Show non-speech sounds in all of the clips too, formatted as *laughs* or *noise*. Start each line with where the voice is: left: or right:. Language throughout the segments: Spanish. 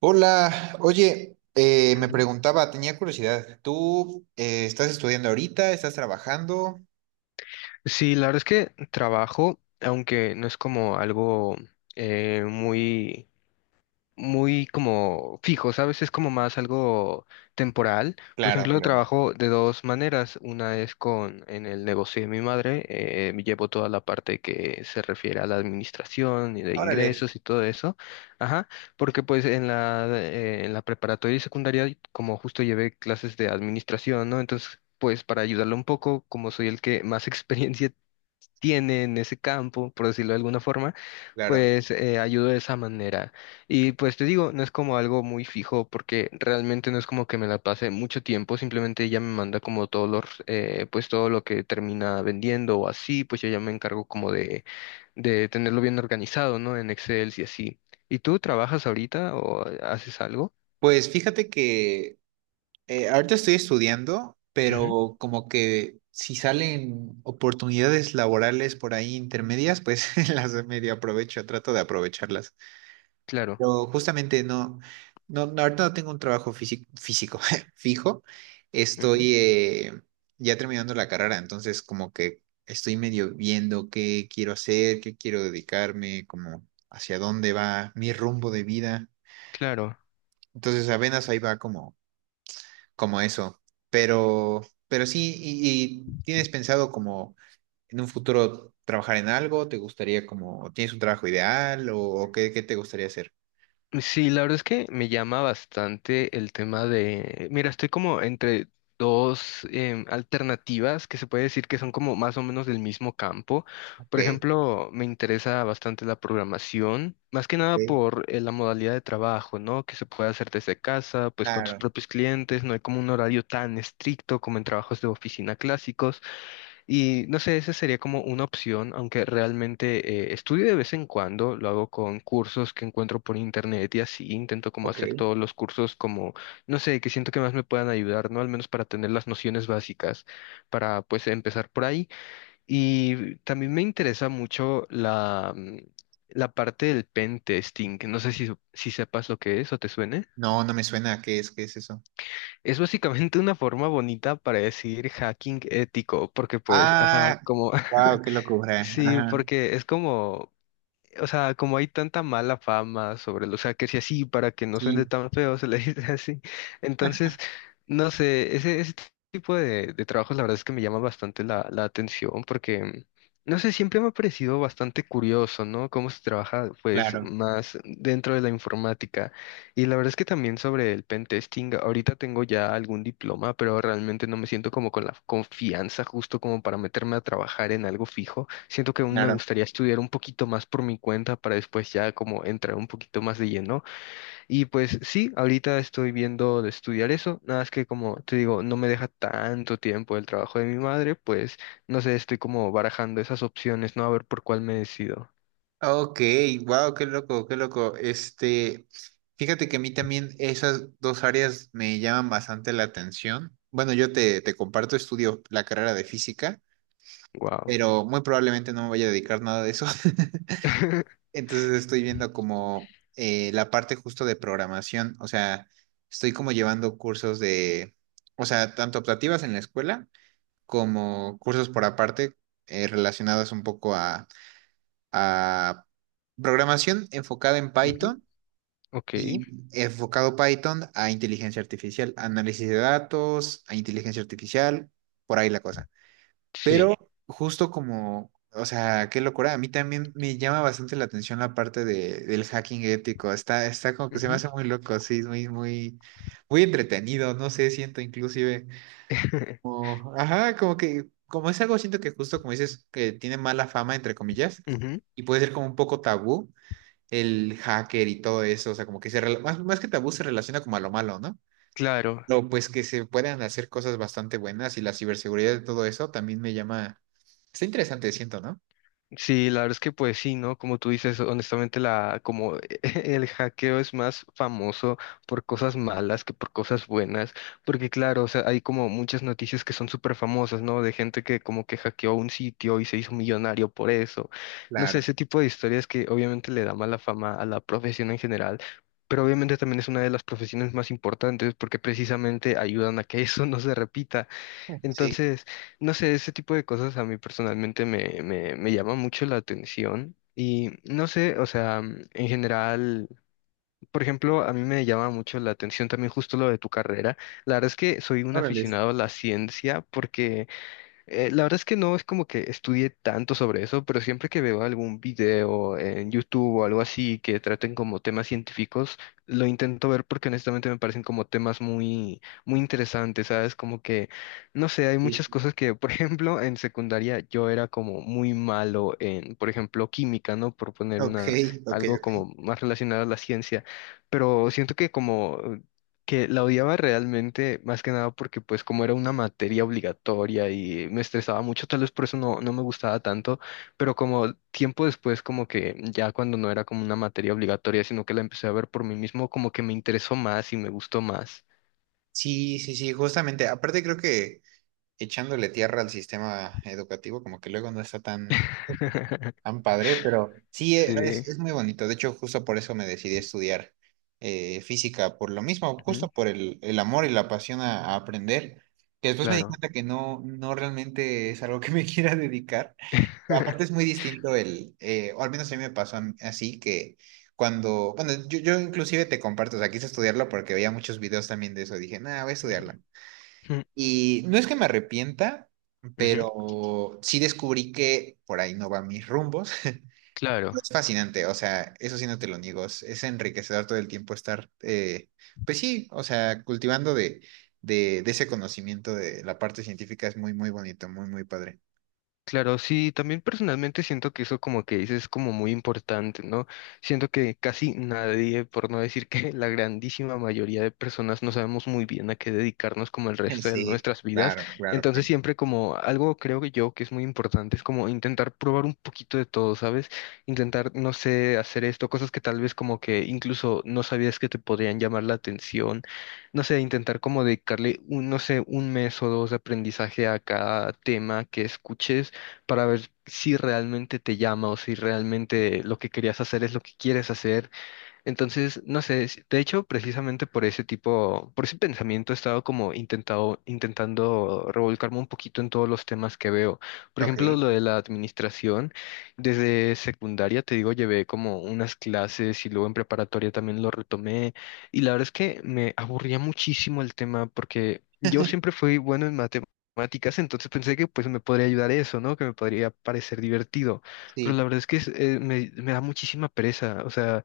right: Hola, oye, me
left: Ujú.
right: preguntaba, tenía curiosidad, ¿tú estás estudiando ahorita? ¿Estás trabajando?
left: Sí, la verdad es que trabajo, aunque no es como algo muy... muy como fijo, ¿sabes? Es como más algo temporal. Por
right: Claro,
left: ejemplo,
right: claro.
left: trabajo de dos maneras. Una es con en el negocio de mi madre. Llevo toda la parte que se refiere a la administración y de
right: Órale,
left: ingresos y todo eso. Ajá, porque pues en la preparatoria y secundaria, como justo llevé clases de administración, ¿no? Entonces, pues para ayudarlo un poco, como soy el que más *laughs* experiencia tiene en ese campo, por decirlo de alguna forma,
right: claro.
left: pues ayudo de esa manera. Y pues te digo, no es como algo muy fijo porque realmente no es como que me la pase mucho tiempo, simplemente ella me manda como pues todo lo que termina vendiendo o así, pues yo ya me encargo como de tenerlo bien organizado, ¿no? En Excel y así. ¿Y tú trabajas ahorita o haces algo?
right: Pues fíjate que ahorita estoy estudiando,
left: Ujú,
right: pero como que si salen oportunidades laborales por ahí intermedias, pues *laughs* las medio aprovecho, trato de aprovecharlas.
left: claro,
right: Pero justamente no, no, no, ahorita no tengo un trabajo físico, *laughs* fijo.
left: ujú,
right: Estoy ya terminando la carrera, entonces como que estoy medio viendo qué quiero hacer, qué quiero dedicarme, como hacia dónde va mi rumbo de vida.
left: claro.
right: Entonces apenas ahí va como, como eso. Pero, pero sí, y ¿tienes pensado como en un futuro trabajar en algo? ¿Te gustaría como, tienes un trabajo ideal o qué, qué te gustaría hacer?
left: Sí, la verdad es que me llama bastante el tema de, mira, estoy como entre dos alternativas que se puede decir que son como más o menos del mismo campo.
right: Ok,
left: Por ejemplo, me interesa bastante la programación, más que nada
right: ok,
left: por la modalidad de trabajo, ¿no? Que se puede hacer desde casa, pues con tus
right: claro,
left: propios clientes, no hay como un horario tan estricto como en trabajos de oficina clásicos. Y no sé, esa sería como una opción, aunque realmente estudio de vez en cuando, lo hago con cursos que encuentro por internet y así, intento como
right: ok.
left: hacer todos los cursos como, no sé, que siento que más me puedan ayudar, ¿no? Al menos para tener las nociones básicas, para pues empezar por ahí. Y también me interesa mucho la parte del pen testing. No sé si sepas lo que es o te suene.
right: No, no me suena. ¿Qué es? ¿Qué es eso?
left: Es básicamente una forma bonita para decir hacking ético, porque pues, ajá,
right: Ah,
left: como...
right: wow,
left: *laughs*
right: qué locura.
left: Sí,
right: Ajá.
left: porque es como, o sea, como hay tanta mala fama sobre lo, o sea, que si así para que no suene
right: Sí,
left: tan feo se le *laughs* dice así. Entonces, no sé, ese tipo de trabajos la verdad es que me llama bastante la atención porque, no sé, siempre me ha parecido bastante curioso, ¿no? Cómo se trabaja, pues,
right: claro,
left: más dentro de la informática. Y la verdad es que también sobre el pen testing, ahorita tengo ya algún diploma, pero realmente no me siento como con la confianza justo como para meterme a trabajar en algo fijo. Siento que aún me
right: claro.
left: gustaría estudiar un poquito más por mi cuenta para después ya como entrar un poquito más de lleno. Y pues sí, ahorita estoy viendo de estudiar eso, nada más que como te digo, no me deja tanto tiempo el trabajo de mi madre, pues no sé, estoy como barajando esas opciones, ¿no? A ver por cuál me decido.
right: Ok, wow, qué loco, qué loco. Este, fíjate que a mí también esas dos áreas me llaman bastante la atención. Bueno, yo te, te comparto, estudio la carrera de física,
left: Wow.
right: pero muy probablemente no me vaya a dedicar nada de eso. *laughs*
left: *laughs*
right: Entonces estoy viendo como la parte justo de programación, o sea, estoy como llevando cursos de, o sea, tanto optativas en la escuela como cursos por aparte relacionados un poco a programación enfocada en Python
left: Ok,
right: y enfocado Python a inteligencia artificial, análisis de datos, a inteligencia artificial, por ahí la cosa.
left: sí.
right: Pero justo como, o sea, qué locura, a mí también me llama bastante la atención la parte de, del hacking ético, está, está como que se me
left: Ujú.
right: hace muy loco, sí, es muy, muy, muy entretenido, no sé, siento inclusive
left: *laughs*
right: ajá, como que, como es algo, siento que justo como dices, que tiene mala fama, entre comillas,
left: Ujú,
right: y puede ser como un poco tabú el hacker y todo eso, o sea, como que se, más, más que tabú se relaciona como a lo malo, ¿no?
left: claro,
right: Pero pues que se puedan hacer cosas bastante buenas y la ciberseguridad de todo eso también me llama, está interesante, siento, ¿no?
left: sí, la verdad es que pues sí, ¿no? Como tú dices, honestamente, la, como *laughs* el hackeo es más famoso por cosas malas que por cosas buenas, porque claro, o sea, hay como muchas noticias que son súper famosas, ¿no? De gente que como que hackeó un sitio y se hizo millonario por eso. No sé,
right: Claro,
left: ese tipo de historias que obviamente le da mala fama a la profesión en general. Pero obviamente también es una de las profesiones más importantes porque precisamente ayudan a que eso *laughs* no se repita.
right: sí,
left: Entonces, no sé, ese tipo de cosas a mí personalmente me llama mucho la atención y no sé, o sea, mm, en general, por ejemplo, a mí me llama mucho la atención también justo lo de tu carrera. La verdad es que soy un
right: órale.
left: aficionado a la ciencia. La verdad es que no es como que estudie tanto sobre eso, pero siempre que veo algún video en YouTube o algo así que traten como temas científicos, lo intento ver porque honestamente me parecen como temas muy, muy interesantes, ¿sabes? Como que, no sé, hay
right: Sí.
left: muchas cosas que, por *laughs* ejemplo, en secundaria yo era como muy malo en, por ejemplo, química, ¿no? Por poner
right: Ok,
left: una,
right: ok,
left: algo
right: ok.
left: como más relacionado a la ciencia, pero siento que como que la odiaba realmente más que nada porque pues como era una materia obligatoria y me estresaba mucho, tal vez por eso no, no me gustaba tanto, pero como tiempo después como que ya cuando no era como una materia obligatoria, sino que la empecé a ver por mí mismo, como que me interesó más y me gustó más.
right: Sí, sí, sí, justamente, aparte creo que echándole tierra al sistema educativo, como que luego no está tan
left: *laughs*
right: tan padre, pero sí,
left: Sí,
right: es muy bonito. De hecho, justo por eso me decidí a estudiar física, por lo mismo,
left: ujú,
right: justo por el amor y la pasión a aprender, que después me di
left: claro.
right: cuenta que no, no realmente es algo que me *laughs* quiera dedicar. Aparte es muy
left: *laughs*
right: distinto el, o al menos a mí me pasó así, que cuando, bueno, yo inclusive te comparto, o sea, quise estudiarlo porque veía muchos videos también de eso, dije, nada, voy a
left: Ujú,
right: estudiarlo.
left: ujú,
right: Y no es que me arrepienta,
left: ujú,
right: pero sí descubrí que por ahí no van mis rumbos. *laughs*
left: claro.
right: Es fascinante, o sea, eso sí no te lo niego, es enriquecedor todo el tiempo estar, pues sí, o sea, cultivando de ese conocimiento de la parte científica es muy, muy bonito, muy, muy padre.
left: Claro, sí, también personalmente siento que eso como que dices es como muy importante, ¿no? Siento que casi nadie, por no decir que *laughs* la grandísima mayoría de personas no sabemos muy bien a qué dedicarnos como el
right: *laughs*
left: resto de
right: Sí,
left: nuestras vidas.
right: claro, claro,
left: Entonces
right: claro.
left: siempre como algo creo que yo que es muy importante es como intentar probar un poquito de todo, ¿sabes? Intentar, no sé, hacer esto, cosas que tal vez como que incluso no sabías que te podrían llamar la atención. No sé, intentar como dedicarle un, no sé, un mes o dos de aprendizaje a cada tema que escuches para ver si realmente te llama o si realmente lo que querías hacer es lo que quieres hacer. Entonces, no sé, si- de hecho, precisamente por ese tipo, por ese pensamiento he estado como intentando revolcarme un poquito en todos los temas que veo. Por ejemplo,
right: Ok,
left: lo de la administración, desde secundaria, te digo, llevé como unas clases y luego en preparatoria también lo retomé. Y la verdad es que me aburría muchísimo el tema porque yo siempre fui bueno en matemáticas, entonces pensé que pues me podría ayudar eso, ¿no? Que me podría parecer divertido, pero la
right: sí.
left: verdad es que me da muchísima pereza, o sea,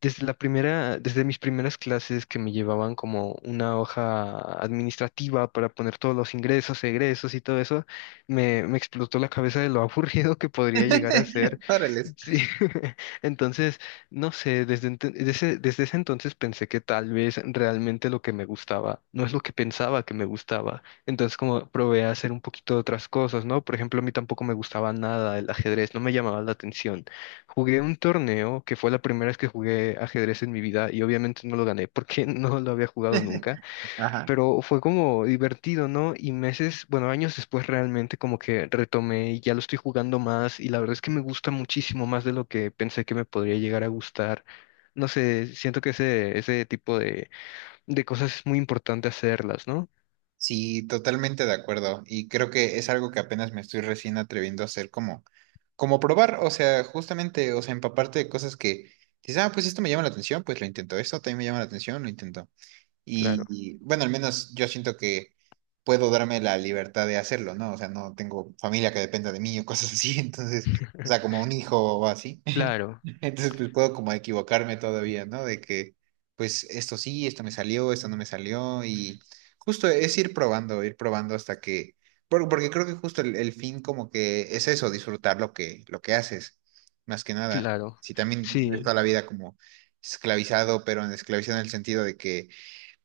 left: desde mis primeras clases que me llevaban como una hoja administrativa para poner todos los ingresos, egresos y todo eso, me explotó la cabeza de lo *laughs* aburrido que podría llegar a ser.
right: *laughs* Órale.
left: Sí. *laughs* Entonces, no sé, desde ese entonces pensé que tal vez realmente lo que me gustaba no es lo que pensaba que me gustaba. Entonces, como probé a hacer un poquito de otras cosas, ¿no? Por ejemplo, a mí tampoco me gustaba nada el ajedrez, no me llamaba la atención. Jugué un torneo que fue la primera vez que jugué ajedrez en mi vida y obviamente no lo gané porque *laughs* no lo había jugado nunca,
right: Ajá.
left: pero fue como divertido, ¿no? Y meses, bueno, años después realmente como que retomé y ya lo estoy jugando más y la verdad es que me gusta muchísimo más de lo que pensé que me podría llegar a gustar. No sé, siento que ese tipo de cosas es muy importante hacerlas, ¿no?
right: Sí, totalmente de acuerdo. Y creo que es algo que apenas me estoy recién atreviendo a hacer como, como probar, o sea, justamente, o sea, empaparte de cosas que dices, ah, pues esto me llama la atención, pues lo intento, esto también me llama la atención, lo intento.
left: Claro,
right: Y bueno, al menos yo siento que puedo darme la libertad de hacerlo, ¿no? O sea, no tengo familia que dependa de mí o cosas así, *laughs* entonces, o sea, como
left: *laughs*
right: un hijo o así.
left: claro,
right: *laughs* Entonces, pues puedo como equivocarme todavía, ¿no? De que, pues esto sí, esto me salió, esto no me salió, y justo es ir probando hasta que, porque creo que justo el fin como que es eso, disfrutar lo que haces, más que nada.
left: claro.
right: Si también vives
left: Sí,
right: toda la vida como esclavizado, pero en esclavizado en el sentido de que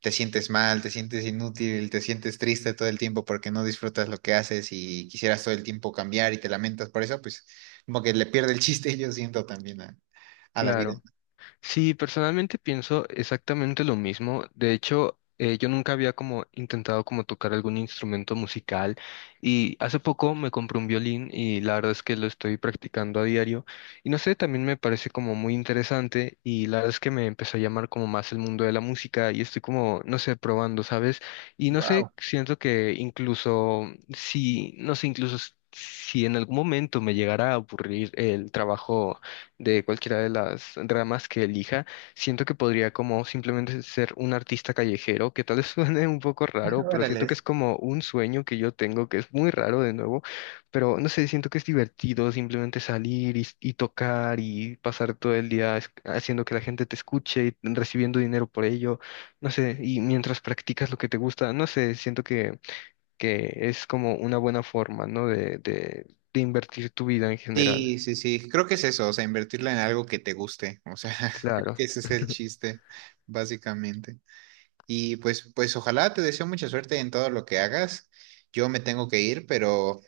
right: te sientes mal, te sientes inútil, te sientes triste todo el tiempo porque no disfrutas lo que haces y quisieras todo el tiempo cambiar y te lamentas por eso, pues como que le pierde el chiste, *laughs* yo siento también a la vida.
left: claro. Sí, personalmente pienso exactamente lo mismo. De hecho, yo nunca había como intentado como tocar algún instrumento musical y hace poco me compré un violín y la verdad es que lo estoy practicando a diario y no sé, también me parece como muy interesante y la verdad es que me empezó a llamar como más el mundo de la música y estoy como, no sé, probando, ¿sabes? Y no sé,
right: Wow.
left: siento que incluso si, no sé, incluso si en algún momento me llegara a aburrir el trabajo de cualquiera de las ramas que elija, siento que podría como simplemente ser un artista callejero, que tal vez *laughs* suene un poco
right: *laughs*
left: raro, pero siento
right: Órale.
left: que es como un sueño que yo tengo, que es muy raro de nuevo, pero no sé, siento que es divertido simplemente salir y tocar y pasar todo el día es- haciendo que la gente te escuche y recibiendo dinero por ello, no sé, y mientras practicas lo que te gusta, no sé, siento que es como una buena forma, ¿no? De invertir tu vida en general.
right: Sí, sí, sí, creo que es eso, o sea, invertirla en algo que te guste, o sea, *laughs* creo
left: Claro.
right: que ese es el chiste, básicamente. Y pues, pues ojalá te deseo mucha suerte en todo lo que hagas. Yo me tengo que ir, pero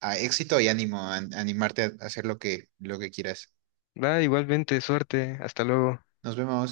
right: a éxito y ánimo, a, animarte a hacer lo que quieras.
left: Va, igualmente, suerte. Hasta luego.
right: Nos vemos.